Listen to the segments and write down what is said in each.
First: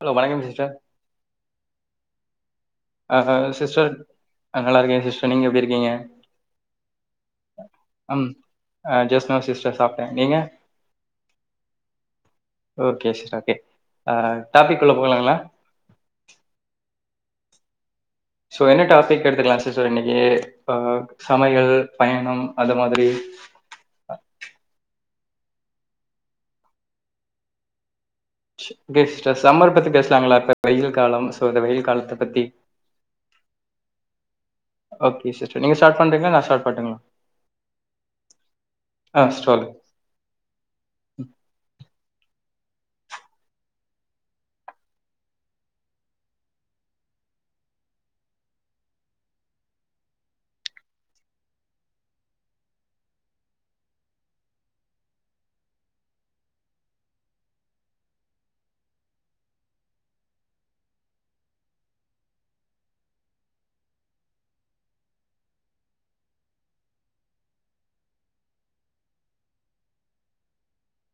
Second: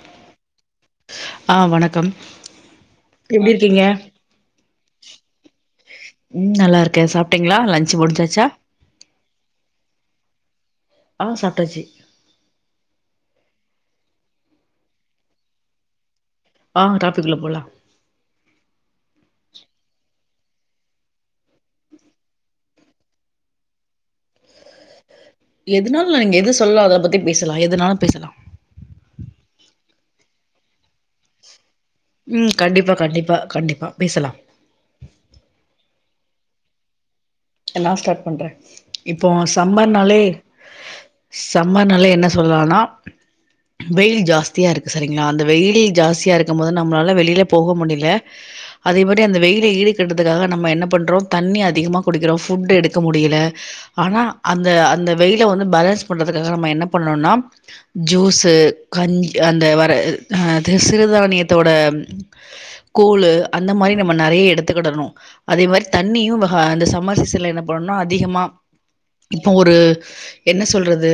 Hello வணக்கம் sister ஆ வணக்கம் ஆ ஹா எப்டி இருக்கீங்க சிஸ்டர் ஆ நல்லாருக்கே சிஸ்டர் நீங்க எப்டி இருக்கீங்க ம் நல்லா இருக்கே சாப்ட்டீங்களா லன்ச் அம் முடிஞ்சாச்சா ஆ ஜெஸ்ட்நவ் சிஸ்டர் சாப்ட்டே நீங்க ஆ சாப்ட்டாச்சு ஓகே சிஸ்டர் ஓகே ஆ டாபிக்குள்ள போகலாங்களா ஆ டாபிக்குள்ள போலா ஸோ என்ன டாபிக் எடுத்துக்லா சிஸ்டர் இன்னக்கி ஆ சமையல் பயணம் அது மாதிரி எதுனாலு நா இங்க எது சொல்ல அத பத்தி பேசலா எதுனாலு பேசலா பே சிஸ்டர் சம்மர்பத்தி பேசலாங்ளா இப்ப வெயில் காலம் ஸோ இந்த வெயில் கால ம் கண்டிப்பா கண்டிப்பா கண்டிப்பா பேசலா ஓகே சிஸ்டர் நீங்க ஸ்டார்ட் பண்றீங்ளா நா ஸ்டார்ட் பண்ட்டுங்ளா நா ஸ்டார்ட் பண்றே இப்போ ஆ ஸ்டார்ட் சம்மர்னாலே சம்மர்னாலே என்ன சொல்லானா வெயில் ஜாஸ்தியாருக்கு செரிங்ளா அந்த வெயிலி ஜாஸ்தியாருக்கும் போது நம்ளால வெளில போக முடில அதே மாரி அந்த வெயில ஈடுக்கட்றதுக்காக நம்ம என்ன பண்றோ தண்ணி அதிகமாக குடிக்கிறோ ஃபுட்டு எடுக்க முடில ஆனா அந்த அந்த வெயில வந்து பேலன்ஸ் பண்றதுக்காக நம்ம என்ன பண்ணனுனா ஜூஸு கஞ் அந்த வர அ அது சிறுதானியத்தோட கூழு அந்த மாரி நம்ம நறைய எடுத்துக்கிடணு அதே மாரி தண்ணியு வக அந்த அம்மாசிசில என்ன பண்ணணுனா அதிகமா இப்போ ஒரு என்ன சொல்றது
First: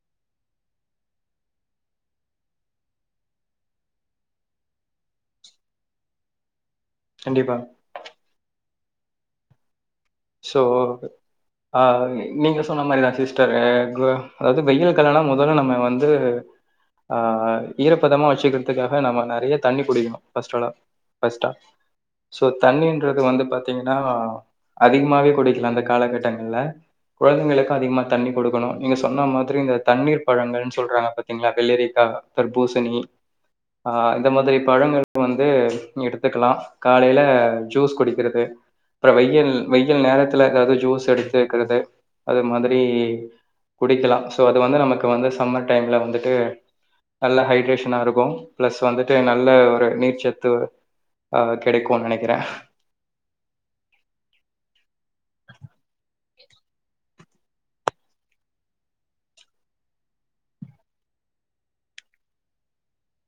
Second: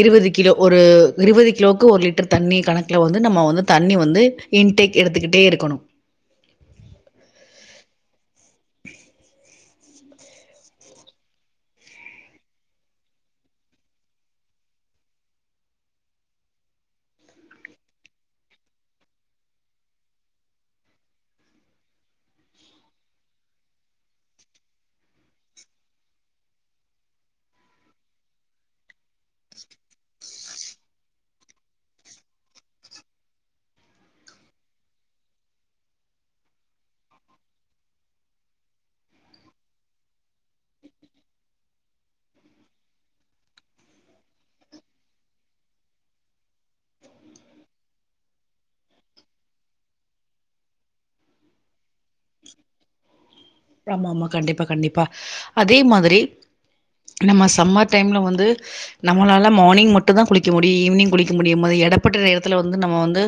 இருவது கிலோ ஒரு இருவது கிலோக்கு ஒரு லிட்டர் தண்ணி கணக்குல வந்து நம்ம வந்து தண்ணி வந்து இன்டேக் எடுத்துக்கிட்டே இருக்கணு கண்டிப்பா சோ ஆ நீங்க சொன்ன மாரிதா சிஸ்டரு கு அதாவது வெயில் கலனா முதல்ல நம்ம வந்து ஆ ஈரப்பதமா வச்சுக்கறதுக்காக நம்ம நறைய தண்ணி குடிக்கணு ஃபஸ்டாலா ஃபஸ்ட்டா சோ தண்ணீன்றது வந்து பாத்திங்ன்னா அதிகமாவே குடிக்கலா அந்த காலகட்டங்கள்ல குழந்தைகளுக்கு அதிகமா தண்ணி குடுக்கணு நீங்க சொன்ன மாதிரி இந்த தண்ணீர் பழங்கள்னு சொல்றாங்க பத் திங்களா வெள்ளரிக்கா தர்பூசணி அ இந்த மாதிரி பழங்கள் வந்து எடுத்துக்கலா காலைல ஜூஸ் குடிக்கறது அப்பறோ வெயல் வெயல் நேரத்துல எதாவது ஜூஸ் எடுத்து குறது அது மாதிரி குடிக்கலா சொ அது வந்து நமக்கு வந்து சம்மர் டைம்ல வந்துட்டு நல்ல ஹைட்ரேஷனா இருக்கு பிளஸ் வந்துட்டு நல்ல ஒரு நீர் சத்து ஆ கெடைக்குன் நெனைக்கற ஆமா ஆமா கண்டிப்பா கண்டிப்பா அதே மாதிரி நம்ம சம்மர் டைம்ல வந்து நம்மளால மார்னிங் மட்டு தா குளிக்க முடியு ஈவினிங் குளிக்க முடியும் எடப்பட்ட நேரத்துல வந்து நம்ம வந்து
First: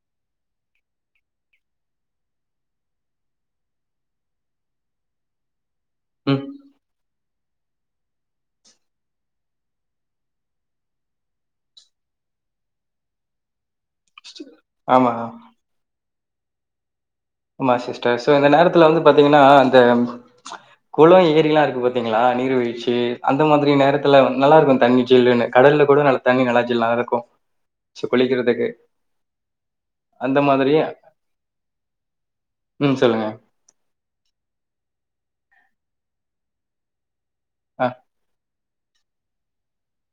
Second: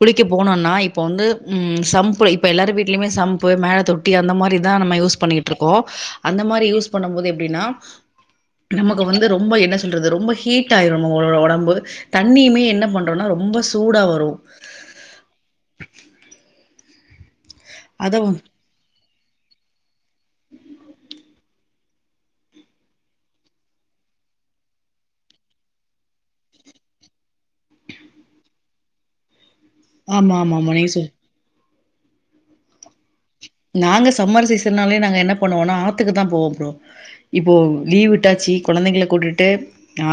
குளிக்க போனொன்னா இப்ப வந்து ம் சம்பு இப்ப எல்லாரு வீட்டுலயுமே சம்பு மேல தொட்டி அந்த மாரி தா நம்ம யூஸ் பண்ணிக்கிட்டு இருக்கோ அந்த ம் மாரி யூஸ் பண்ணும் போது எப்டின்னா நமக்கு வந்து ரொம்ப என்ன சொல்றது ரொம்ப ஹீட் ஆயிரு நம்மளோட ஒடம்பு தண்ணியுமே என்ன பண்றோனா ரொம்ப சூடாவ ஆமா ஆமா அத சிஸ்டர் சோ வ- அந்த நேரத்துல வந்து பாத்தீங்கன்னா அந்த குளோ ஏரிலா இருக்கு பாத்தீங்களா நீர்வீழ்ச்சி அந்த மாதிரி நேரத்துல நல்லா இருக்கு தண்ணி ஜில்லுன்னு கடல்ல கூட நல்ல தண்ணீ நல்லா ஜில்லா இருக்கு சோ குளிக்கறதுக்கு ஆமா ஆமா ஆமா நீங்க சொல் ம் சொல்லுங்க நாங்க சம்மர் சீசன்னாலே நாங்க என்ன பண்ணுவோன்னா ஆத்துக்கு தா போவோ ப்ரோ இப்போ ஆ லீவ் விட்டாச்சி கொழந்தைங்கள கூட்டிட்டு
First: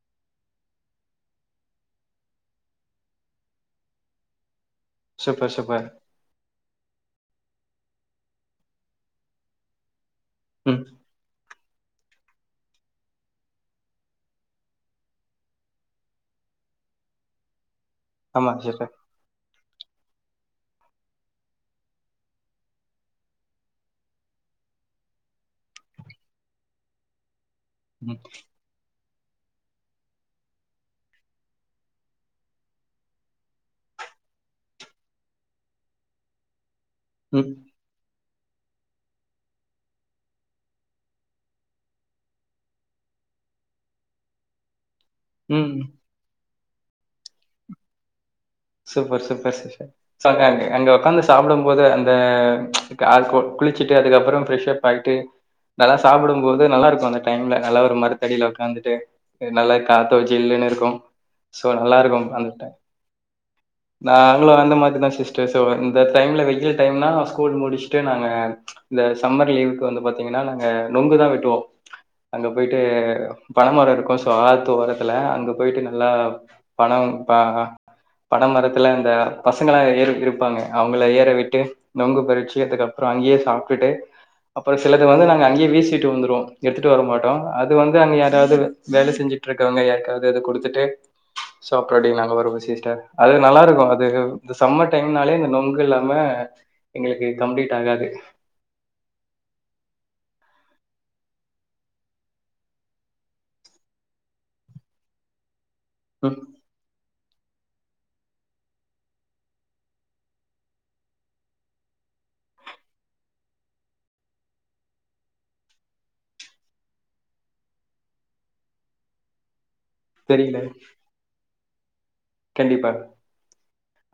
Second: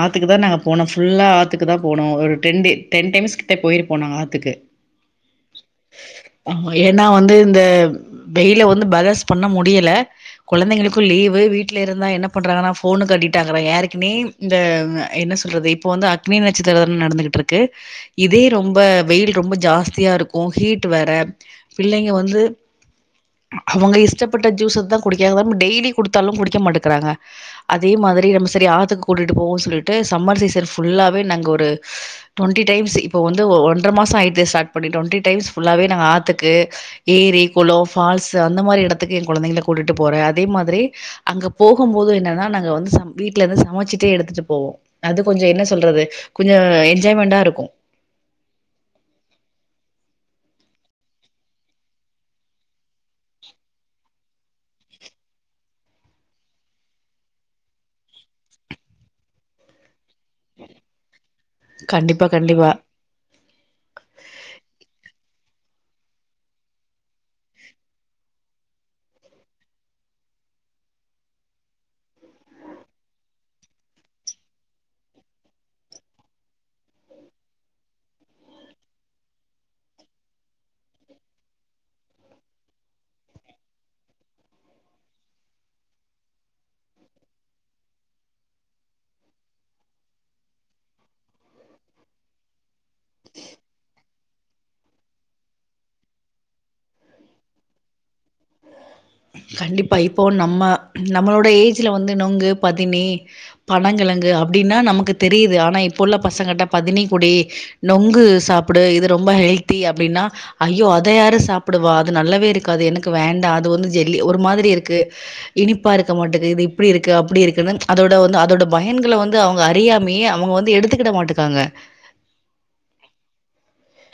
ஆத்துக்கு தா நாங்க போனோ ஃபுல்லா ஆத்துக்கு தா போனோ ஒரு டென் டே டென் டைம்ஸ்கிட்ட போயிருப்போ நாங்க ஆத்துக்கு சூப்பர் சூப்பர் ஆ ஏன்னா வந்து இந்த வெயில வந்து பேலஸ் பண்ண முடியல ம் கொழந்தைங்களுக்கு லீவு வீட்டுல இருந்தா என்னப் பண்ணுறாங்க நா ஃபோனுக்கு அடிக்ட்டாகுற யாருக்குனே இந்த என்ன சொல்றது இப்போ வந்து அக்னி நட்சத்திரோ வேற நடந்துகிட்டுருக் க்கு இதே ஆமா ரொம்ப சூப்பர் வெயில் ரொம்ப ஜாஸ்தியா இருக்கு ஹீட் வேற பிள்ளைங்க வந்து அவங்க இஷ்டப்பட்ட ஜூஸ்ச தா குடிக்கறாங்க [inaudible] டெய்லியு குடுத்தாலு குடிக்க மாட்டக்கறாங்க அதே ம் மாதிரி நம் சரி ஆத்துக்கு கூட்டிட்டு போவோ சொல்லிட்டு சம்மர் சீசன் ஃபுல்லாவே நங்க ஒரு டொண்டி டைம்ஸ்ஸு இப்ப வந்து ஒன்றர மாசோ ஆ ஸ்டார்ட் பண்ணிடோ டொண்டி டைம்ஸ் ஃபுல்லாவே நாங்க ஆத்துக்கு ஏரி ம் குளோ ஃபால்ஸு அந்த மாரி எடத்துக்கு எ கொழந்தைங்கள கூட்டிட்டு போற அதே மாதிரி அங்க போகு போது என்னன்னா நாங்க வந்து ச வீட்டுல இருந்து சமைச்சிட்டே எடுத்துட்டு போவோ அது கொஞ்ச என்ன ம் சொல்றது கொஞ்சோ என்ஜாய்மென்டா இருக்கு சூப்பர் சூப்பர் சிஸ்டர் சோக்காருக்கு அங்க உக்காந்து சாப்புடும் போது அந்த அ கொ குளிச்சுட்டு அதுக்கப்பறம் ஃப்ரஷப் பன்ட்டு நல்லா சாப்டும்போது நல்லா இருக்கும் அந்த டைம்ல நல்லா ஒரு மரத்தடியில உட்காந்துட்டு நல்லாயிருக் காத்தோ ஜில்லுனு இருக்கும் சோ நல்லா இருக்கும் கண்டிப்பா அந்த கண்டிப்பா டைம் நாங்களு அந்த மாதிரிதா சிஸ்டர் சோ இந்த டைம்ல வெயில் டைம்னா ஸ்கூல் முடிச்சுட்டு நாங்க இந்த சம்மர் லீவுக்கு வந்து பாத்தீங்கனா நாங்க நொங்குதா வெட்டுவோம் அங்க பொயிட்டு பனமரோ இருக்கு சோ ஆத்து ஓரத்துல அங்க பொயிட்டு நல்லா பணமு பாகா பன மரத்துல இந்த பசங்களா ஏறி இருப்பாங்க அவுங்கள ஏற விட்டு நொங்கு பறிச்சு அதுக்கப்பறோ அங்கேயே சாப்டுட்டு அப்பறோ சிலது வந்து நாங்க அங்கேயே வீசிட்டு வந்துருவோ எடுத்துட்டு வர மாட்டோ அது வந்து அங்க யாராவது வேலை செஞ்சுட்டு இருக்கவங்க யாருக்காவது அத குடுத்துட்டு சோக்கா அப்டி நாங்க வருவோ சிஸ்டர் அது நல்லா இருக்கு அது இந்த சம்மர் டைம்னாலே இந்த நொங்கு இல்லாம எங்களுக்கு கம்ப்ளீட் ஆகாது கண்டிப்பா இப்போ நம்ம நம்மளோட ஏஜ்ல வந்து நொங்கு பதினி பனங்கிழங்கு அப்டின்னா நமக்கு தெரியுது ஆனா இப்ப உள்ள ம் பசங்கிட்ட பதினி குடி நொங்கு சாப்புடு இது ரொம்ப ஹெல்தி அப்டின்னா ஐயோ அதை யாரு சாப்புடுவா அது நல்லாவே இருக்காது எனக்கு வேண்டா அது வந்து ஜெல்லி ஒரு மாதிரி இருக்கு இனிப்பா இருக்க மாட்டுது இது இப்டி இருக்கு அப்டி இருக்குன்னு அதோட வந்து அதோட பயன்கள வந்து ந்து அவுங்க அறியாமேயே அவுங்க தெரியல வந்து எடுத்துக்கிட மாட்டுக்காங்க கண்டிப்பா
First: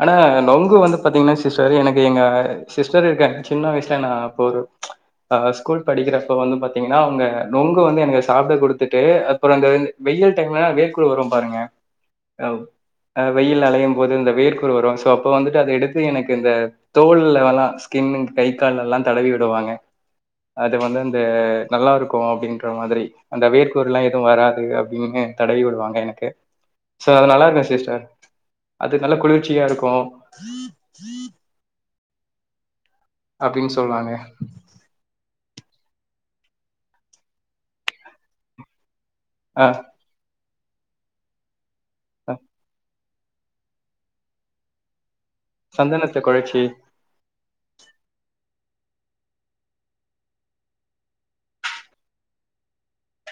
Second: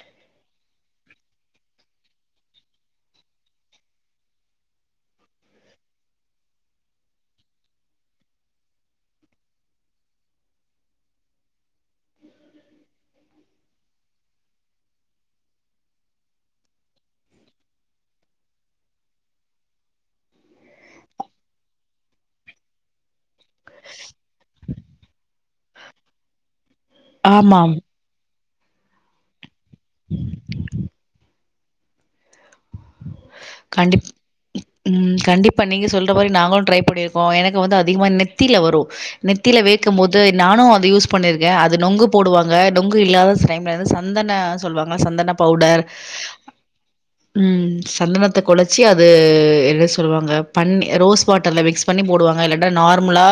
ஆனா நொங்கு வந்து பாத்தீங்கன்னா சிஸ்டர் எனக்கு எங்க சிஸ்டர் இருக்காங்க சின்ன வயசுல நா போற அ ஸ்கூல் படிக்கிறப்ப வந்து பாத்தீங்கன்னா அவுங்க நொங்கு வந்து எனக்கு சாப்ட குடுத்துட்டு அப்பறோ இந்த இந் வெயில் டைம்லனா வேர்க்குரு வரும்ன பாருங்க அ வெயில்ல அலையும் போது இந்த வேர்க்குரு வரும் சோ அப்ப வந்துட்டு அத எடுத்து எனக்கு இந்த தோள்ல எல்லா ஸ்கின் கை கால்ல எல்லா தடவி விடுவாங்க அது வந்து அந்த நல்லா இருக்கு அப்டின்ற மாதிரி அந்த வேர்க்குருலா எதுவும் வராது அப்டின்னு தடவி விடுவாங்க எனக்கு சோ அது ஆமா. நல்லாருக்கு சிஸ்டர் அது நல்லா குளிர்ச்சியா இருக்கு அப்படின்னு கண்டிப் சொல்லுவாங்க ம் கண்டிப்பா நீங்க சொல்ற மாரி நாங்களு ட்ரை பண்ணி இருக்கோ எனக்கு வந்து அதிகமா நெத்தீல வரு நெத்தில ஆ வேர்கும் போது நானு வந்து யூஸ் பண்ணியிருக்கே அது நொங்கு ஆ போடுவாங்க நொங்கு நொங்கு இல்லாத டைம்ல இருந்து சந்தன சொல்வாங்கல்ல சந்தன பவுடர் சந்தனத்த குழச்சி ம் சந்தனத்த கொழச்சு அத என்ன சொல்லுவாங்க பன்னீர் ரோஸ் வாட்டர்ல மிக்ஸ் பண்ணி போடுவாங்க இல்லாட்டா நார்மலா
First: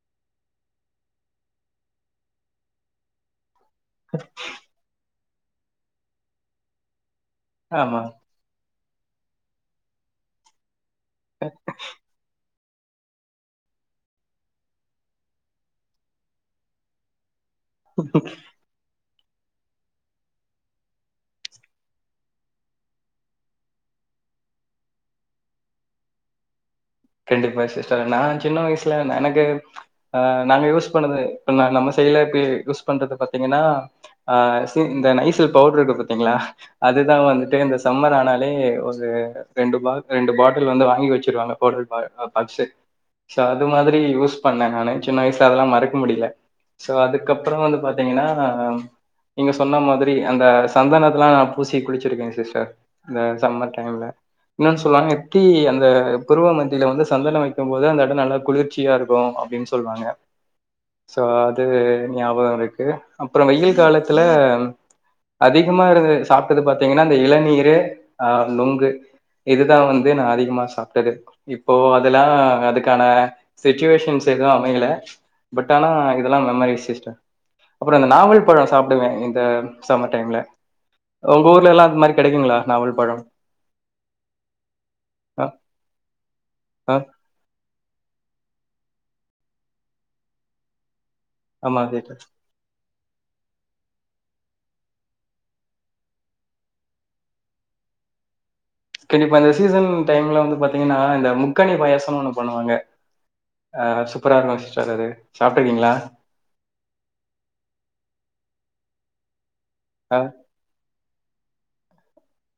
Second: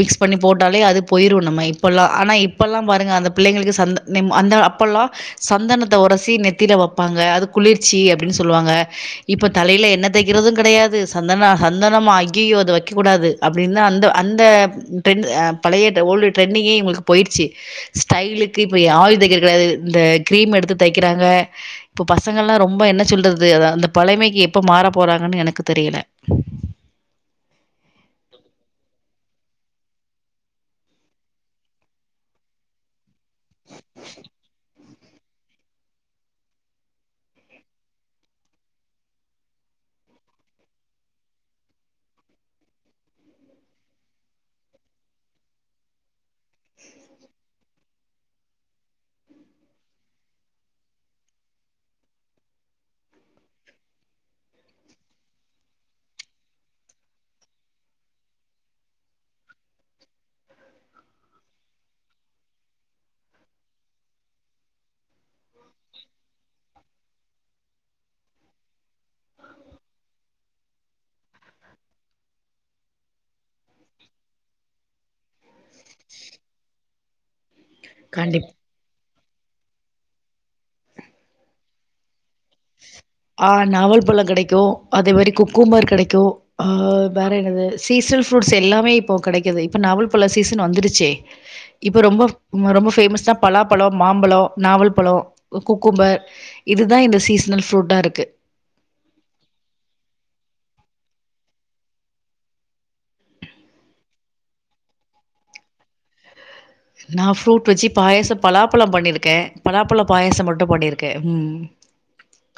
மிக்ஸ் பண்ணி போட்டாலே அது போயிரு நம்ம இப்பலா ஆனா இப்பல்லா பாருங்க அந்த பிள்ளைங்களுக்கு சந்த நிம் அந்த அப்பல்லா சந்தனத்த ஒரசி நெத்தில வப்பாங்க அது ஆமா குளிர்ச்சி அப்டின்னு சொல் சொல்லுவாங்க இப்ப தலையில எண்ணெ தேக்கிறதும் கெடையாது சந்தன சந்தனமா அய்யய்யோ அத வச் க்க கூடாது அப்டின்னு அந்த அந்த ட்ரெண்ட் ஆ பழைய ஓல்டு ட்ரெண்டிங்கே இவுங்களுக்கு போயிடுச்சு ஸ்டைலுக் க்கு இப்ப ஏ ஆயில் தேக்கிறது கெடையாது இந்த கிரீம் எடுத்து தேக்கிறாங்க இப்ப பசங்கல்லா ரொம்ப என்னச் சொல்றது ந்து எதாது அந்த பழமைக்கி எப்ப மாற போறாங்கன்னு எனக்கு தெரியல கண்டிப்பா சிஸ்டர் நா சின்ன வயசுல நா எனக்கு ஆ நாங்க யூஸ் பண்ணது இ நம்ம சைட்ல இப்ப யூஸ் பண்றது பாத் தீங்கன்னா அ சி இந்த நைசில் பவுடருக்கு பாத்தீங்ளா அதுதா வந்துட்டு இந்த சம்மர் ஆனாலே ஒரு ரெண்டு பா ரெண்டு பாட்டில் வந்து வாங்கி வெச்சிருவாங்க பவுட்ரு பா பாக்ஸு சோ அது மாதிரி யூஸ் பண்ணே நானே சின்ன வயசு அதெல்லா மறக்க முடில சோ அதுக்கப்பற வந்து பாத்தீங்கனா நீங்க சொன்ன மாதிரி அந்த சந்தனத்தலா நா பூசி குளிச்சிருக்கே சிஸ்டர் இந்த சம்மர் டைம்ல இன்னொன்னு சொல்லுவாங்க எப்டி அந்த புருவ மத்தியில வந்து சந்தனம் வைக்கும் போது அந்த இடம் நல்லா குளிர்ச்சியா இருக்கும் அப்டின் சொல்வாங்க சோ அது ஞாபகம் இருக்கு அப்புறம் வெயில் காலத்துல அதிகமா இருந்து சாப்ட்டது பாத்தீங்கன்னா அந்த இளநீரு அ நுங்கு இதுதா வந்து நா அதிகமா சாப்ட்டது இப்போ அதெல்லா அதுக்கான சிட்டுவேஷன்ஸ் எதுவு அமையல பட் ஆனா இதெல்லா மெமரி சிஷ்டம் அப்புறம் அந்த கண்டிப்பா நாவல் பழோ சாப்டுவே இந்த சம்மர் டைம்ல உங்க ஊர்ல எல்லா அந்த மாதிரி கெடைக்குங்களா நாவல் பழம் ஆ நாவல் பழ கெடைக்கு அதே மாரி அ, குக்கும்பர் கெடைக்கு அ வேற என்னது சீசனல் ஃப்ரூட்ஸ் எல்லாமே இப்போ கெடைக்குது இப்போ நாவல் பழ சீசன் வந்துருச்சே இப்போ ஆமா ரொம்ப ரொம்ப பேமஸ்னா பலாப்பழோ மாம்பழோ நாவல்பழோ குக்கும்பர் இதுதா இந்த சீஷ் னல் ஃப்ரூட்டா இருக்கு கண்டிப்பா இந்த சீசன் டைம்ல வந்து பாத்தீங்கன்னா இந்த முக்கனி பாயசம்னு ஒண்ணு பண்ணுவாங்க அ சூப்பரா இருக்கு சிஸ்டர் அது சாப்ட்ருக்கீங்களா நா ஃப்ரூட் வெச்சு பாயசம் பலாப்பழம் பண்ணிருக்கே பலாப்பழப் அ பாயசம் மட்டும் பண்ணிருக்கே ம்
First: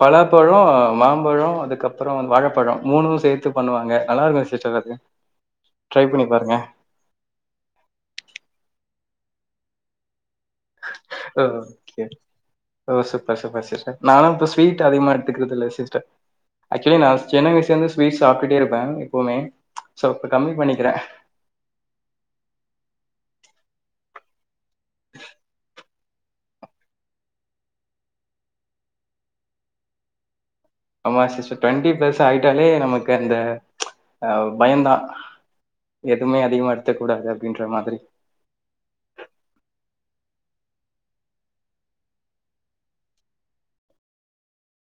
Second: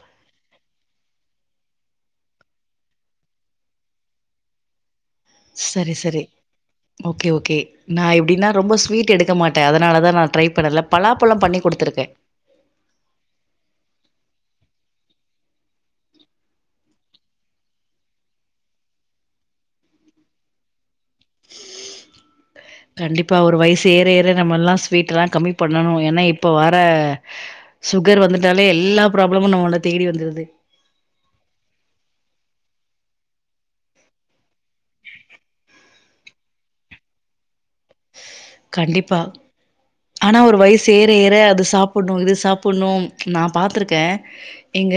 பழாப்பழோ மாம்பழோ அதுக்கப்பறம் வாழைப்பழோ மூணும் சேத்து பண்ணுவாங்க நல்லா இருக்கு சிஸ்டர் அது த சரி சரி ஓகே ஓகே நா எப்டின்னா ரொம்ப ஸ்வீட் எடுக்க மாட்டே அதனால தா நா ட்ரை பண்ல ஓ பலாப்பழம் பண்ணி ஓகே. குடுத்துருக்கே ஓ சூப்பர் சூப்பர் சிஸ்டர் நால்லா இப்ப ஸ்வீட் அதிகமா எடுத்துக்கிறதில்ல சிஸ்டர் ஆக்சுவலி நா‌சின்ன வயசுலேருந்து ஸ்வீட்ஸ் சாப்டுட்டே இருப்பே எப்பவுமே சோ இப்ப கம்மி பண்ணிக்கிறே கண்டிப்பா ஒரு வயசு ஏற ஏற நம்மல்லா ஸ்வீட்டல்லா கம்மி பண்ணணு ஏனா இப் ப வர சுகர் வந்துட்டாலே எல்லா ப்ராப்ளமு நம்மள தேடி வந்துடுது ஆமா சிஸ்டர் டுவெண்ட்டி பிளஸ் ஆயிட்டாலே நமக்கு அந்த அ பயந்தா எதுமே அதிகமா எடுத்துக்க கூடாது அப்டின்ற மாதிரி கண்டிப்பா ஆனா ஒரு வயசு ஏறஏற அத சாப்புட்ணு இத சாப்புட்ணு நா பாத்திருக்கே எங்க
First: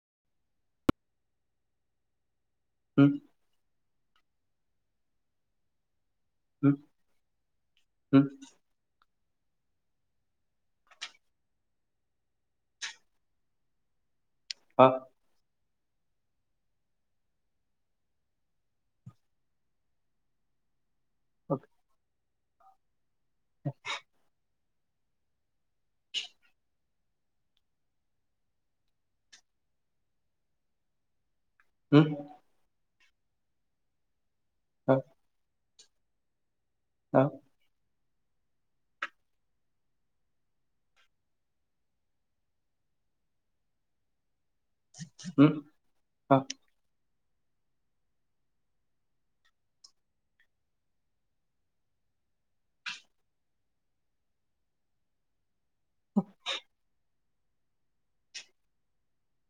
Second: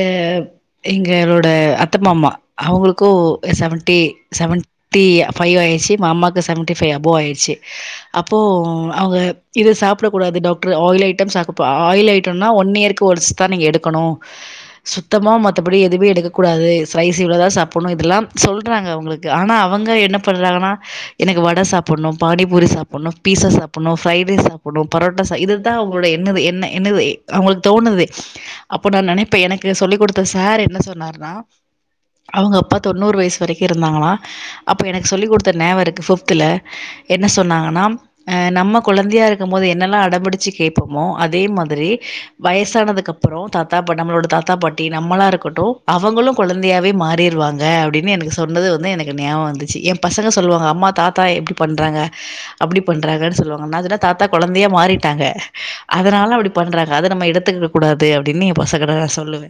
எங்களோட அத்தமாமா அவங்களுக்கு ம், செவன்டி செவன்டி ஃபைவ் ஆயிடுச்சி மாமாக் செவன்டி ம், ஃபைவ் அபோ ஆயிடுச்சி ம். அப்போ அவ்ங்க இது சாப்பிடக்கூடாது டாக்டரு ஆயில் ஐட்டம்ஸ் அபப்ப ஆயில் ஐட்டம்னா ஒன் இயர்க்கு ஒன்ஸ்தா நீங்க எடுக்கணு ஆ. சுத்தமா மத் தப்படி எதுமே எடுக்கக்கூடாது ஸ்லைஸ் இவ்ளோதா சாப்புணு இதெல்லா சொல்றாங்க உங்களுக்கு ஆனா அவங்க என்னப் பண்றாங்கனா எனக்கு வட ஓகே. சாப்புட்ணு பானிபூரி சாப்புட்ணு பீசா சாப்புட்ணு ஃப்ரைட் ரைஸ் சாப்புணு பரோட்டா சா இதுதா அவங்களோட என்னது என்ன என்னது அவ்ங்களுக்கு தோணுது அப்போ நா நெனப்பே எனக்கு சொல்லிக் குடுத்த சார் என்ன சொன்னாருனா ம் அவங்க அப்பா தொண்ணூறு வயசு வரைக்கு இருந்தாங்களா அப்போ அ எனக்கு சொல்லி குடுத்த நேவ இருக்கு ஃபிஃப்த்துல அ என்ன சொன்னாங்கனா அ நம்ம குழந்தையா இருக்க போது என்னலா அடம்பிடிச்சு கேப்பமோ அதே மாதிரி வயசானதுக்கு அப்றோ தாத்தா பாட் நம்மளோட தாத்தா பாட் டி நம்மளா ம் இருக்கட்டு அவங்களு அ கொழந்தையாவே மாறிருவாங் க அப்டினு எனக்கு சொன்னது வந்து எனக்கு ஞாவ வந்துச்சு எ பசங்க சொல்லுவாங்க அம்மா தாத்தா ஏ இப்டி பண்றாங்க அப்டி பண்றாங்கன் சொல்லுவாங்க நா சொன்னே தாத்தா கொழந்தையா மாறிட்டாங்க அதனால அப்டி பண்றாங்க அத நம்ம எடுத்துக் ட கூடாது அப்டின்னு ஏ பசங் கிட்ட நா சொல்லுவே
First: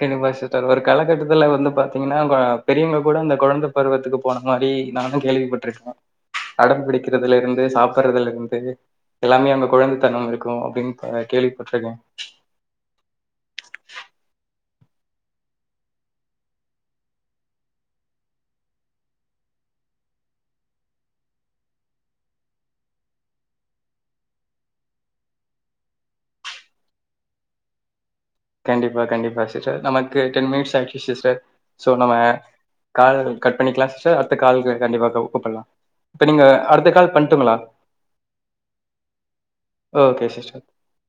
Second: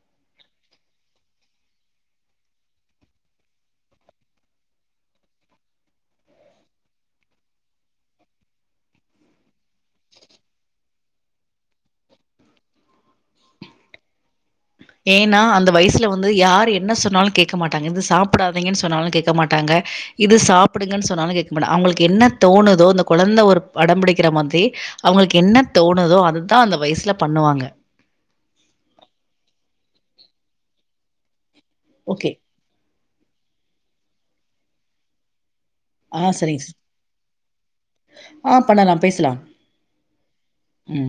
கெனிபாசுதார் ஒரு கலகட்டத்துல வந்து பாத்தீங்ன்னா ஆ பெரியவங்க கூட அந்த கொழந்த பருவத்துக்கு போன மாரி நானு கேள்விப்பட்ருக்கே அடம் பிடிக்கிறதுலருந்து சாப்டுறதுலருந்து எல்லாமே அங்க குழந்தைத்தனம் இருக்கு அப்டின்னு அ கேள்விப்பட்ருக்கே ஏன்னா அந்த வயச்ல வந்து யார் என்ன சொன்னாலு கேக்க மாட்டாங்க இது சாப்டாதீங்கன்னு சொன்னாலு கேக்க மாட்டாங்க இது சாப்டுங்கன்னு சொன்னாலு கேக்க மாட்ட அவுங்களுக்கு என்ன தோணுதோ அந்த கொழந்த ஒரு அடம்பிடிக்கிற மாதிரி அவுங்களுக்கு என்ன தோணுதோ அதத்தா அந்த வயச்ல பண்ணுவாங்க கண்டிப்பா கண்டிப்பா சிஸ்டர் நமக்கு டென் மினிட்ஸ் ஆயிச்சு சிஸ்டர் ஸோ நம்ம ஓகே. கால் கட் பண்ணிக்லா சிஸ்டர் அடுத்த கால்க்கு கண்டிப்பா கூப் கூப்புலா ஆ இப்ப நீங்க சரிங்க சிஸ். அடுத்த கால் பண்ட்டூங்ளா ஆ பண்ணலாம் பேசலாம். ஒகே சிஸ்டர் ம்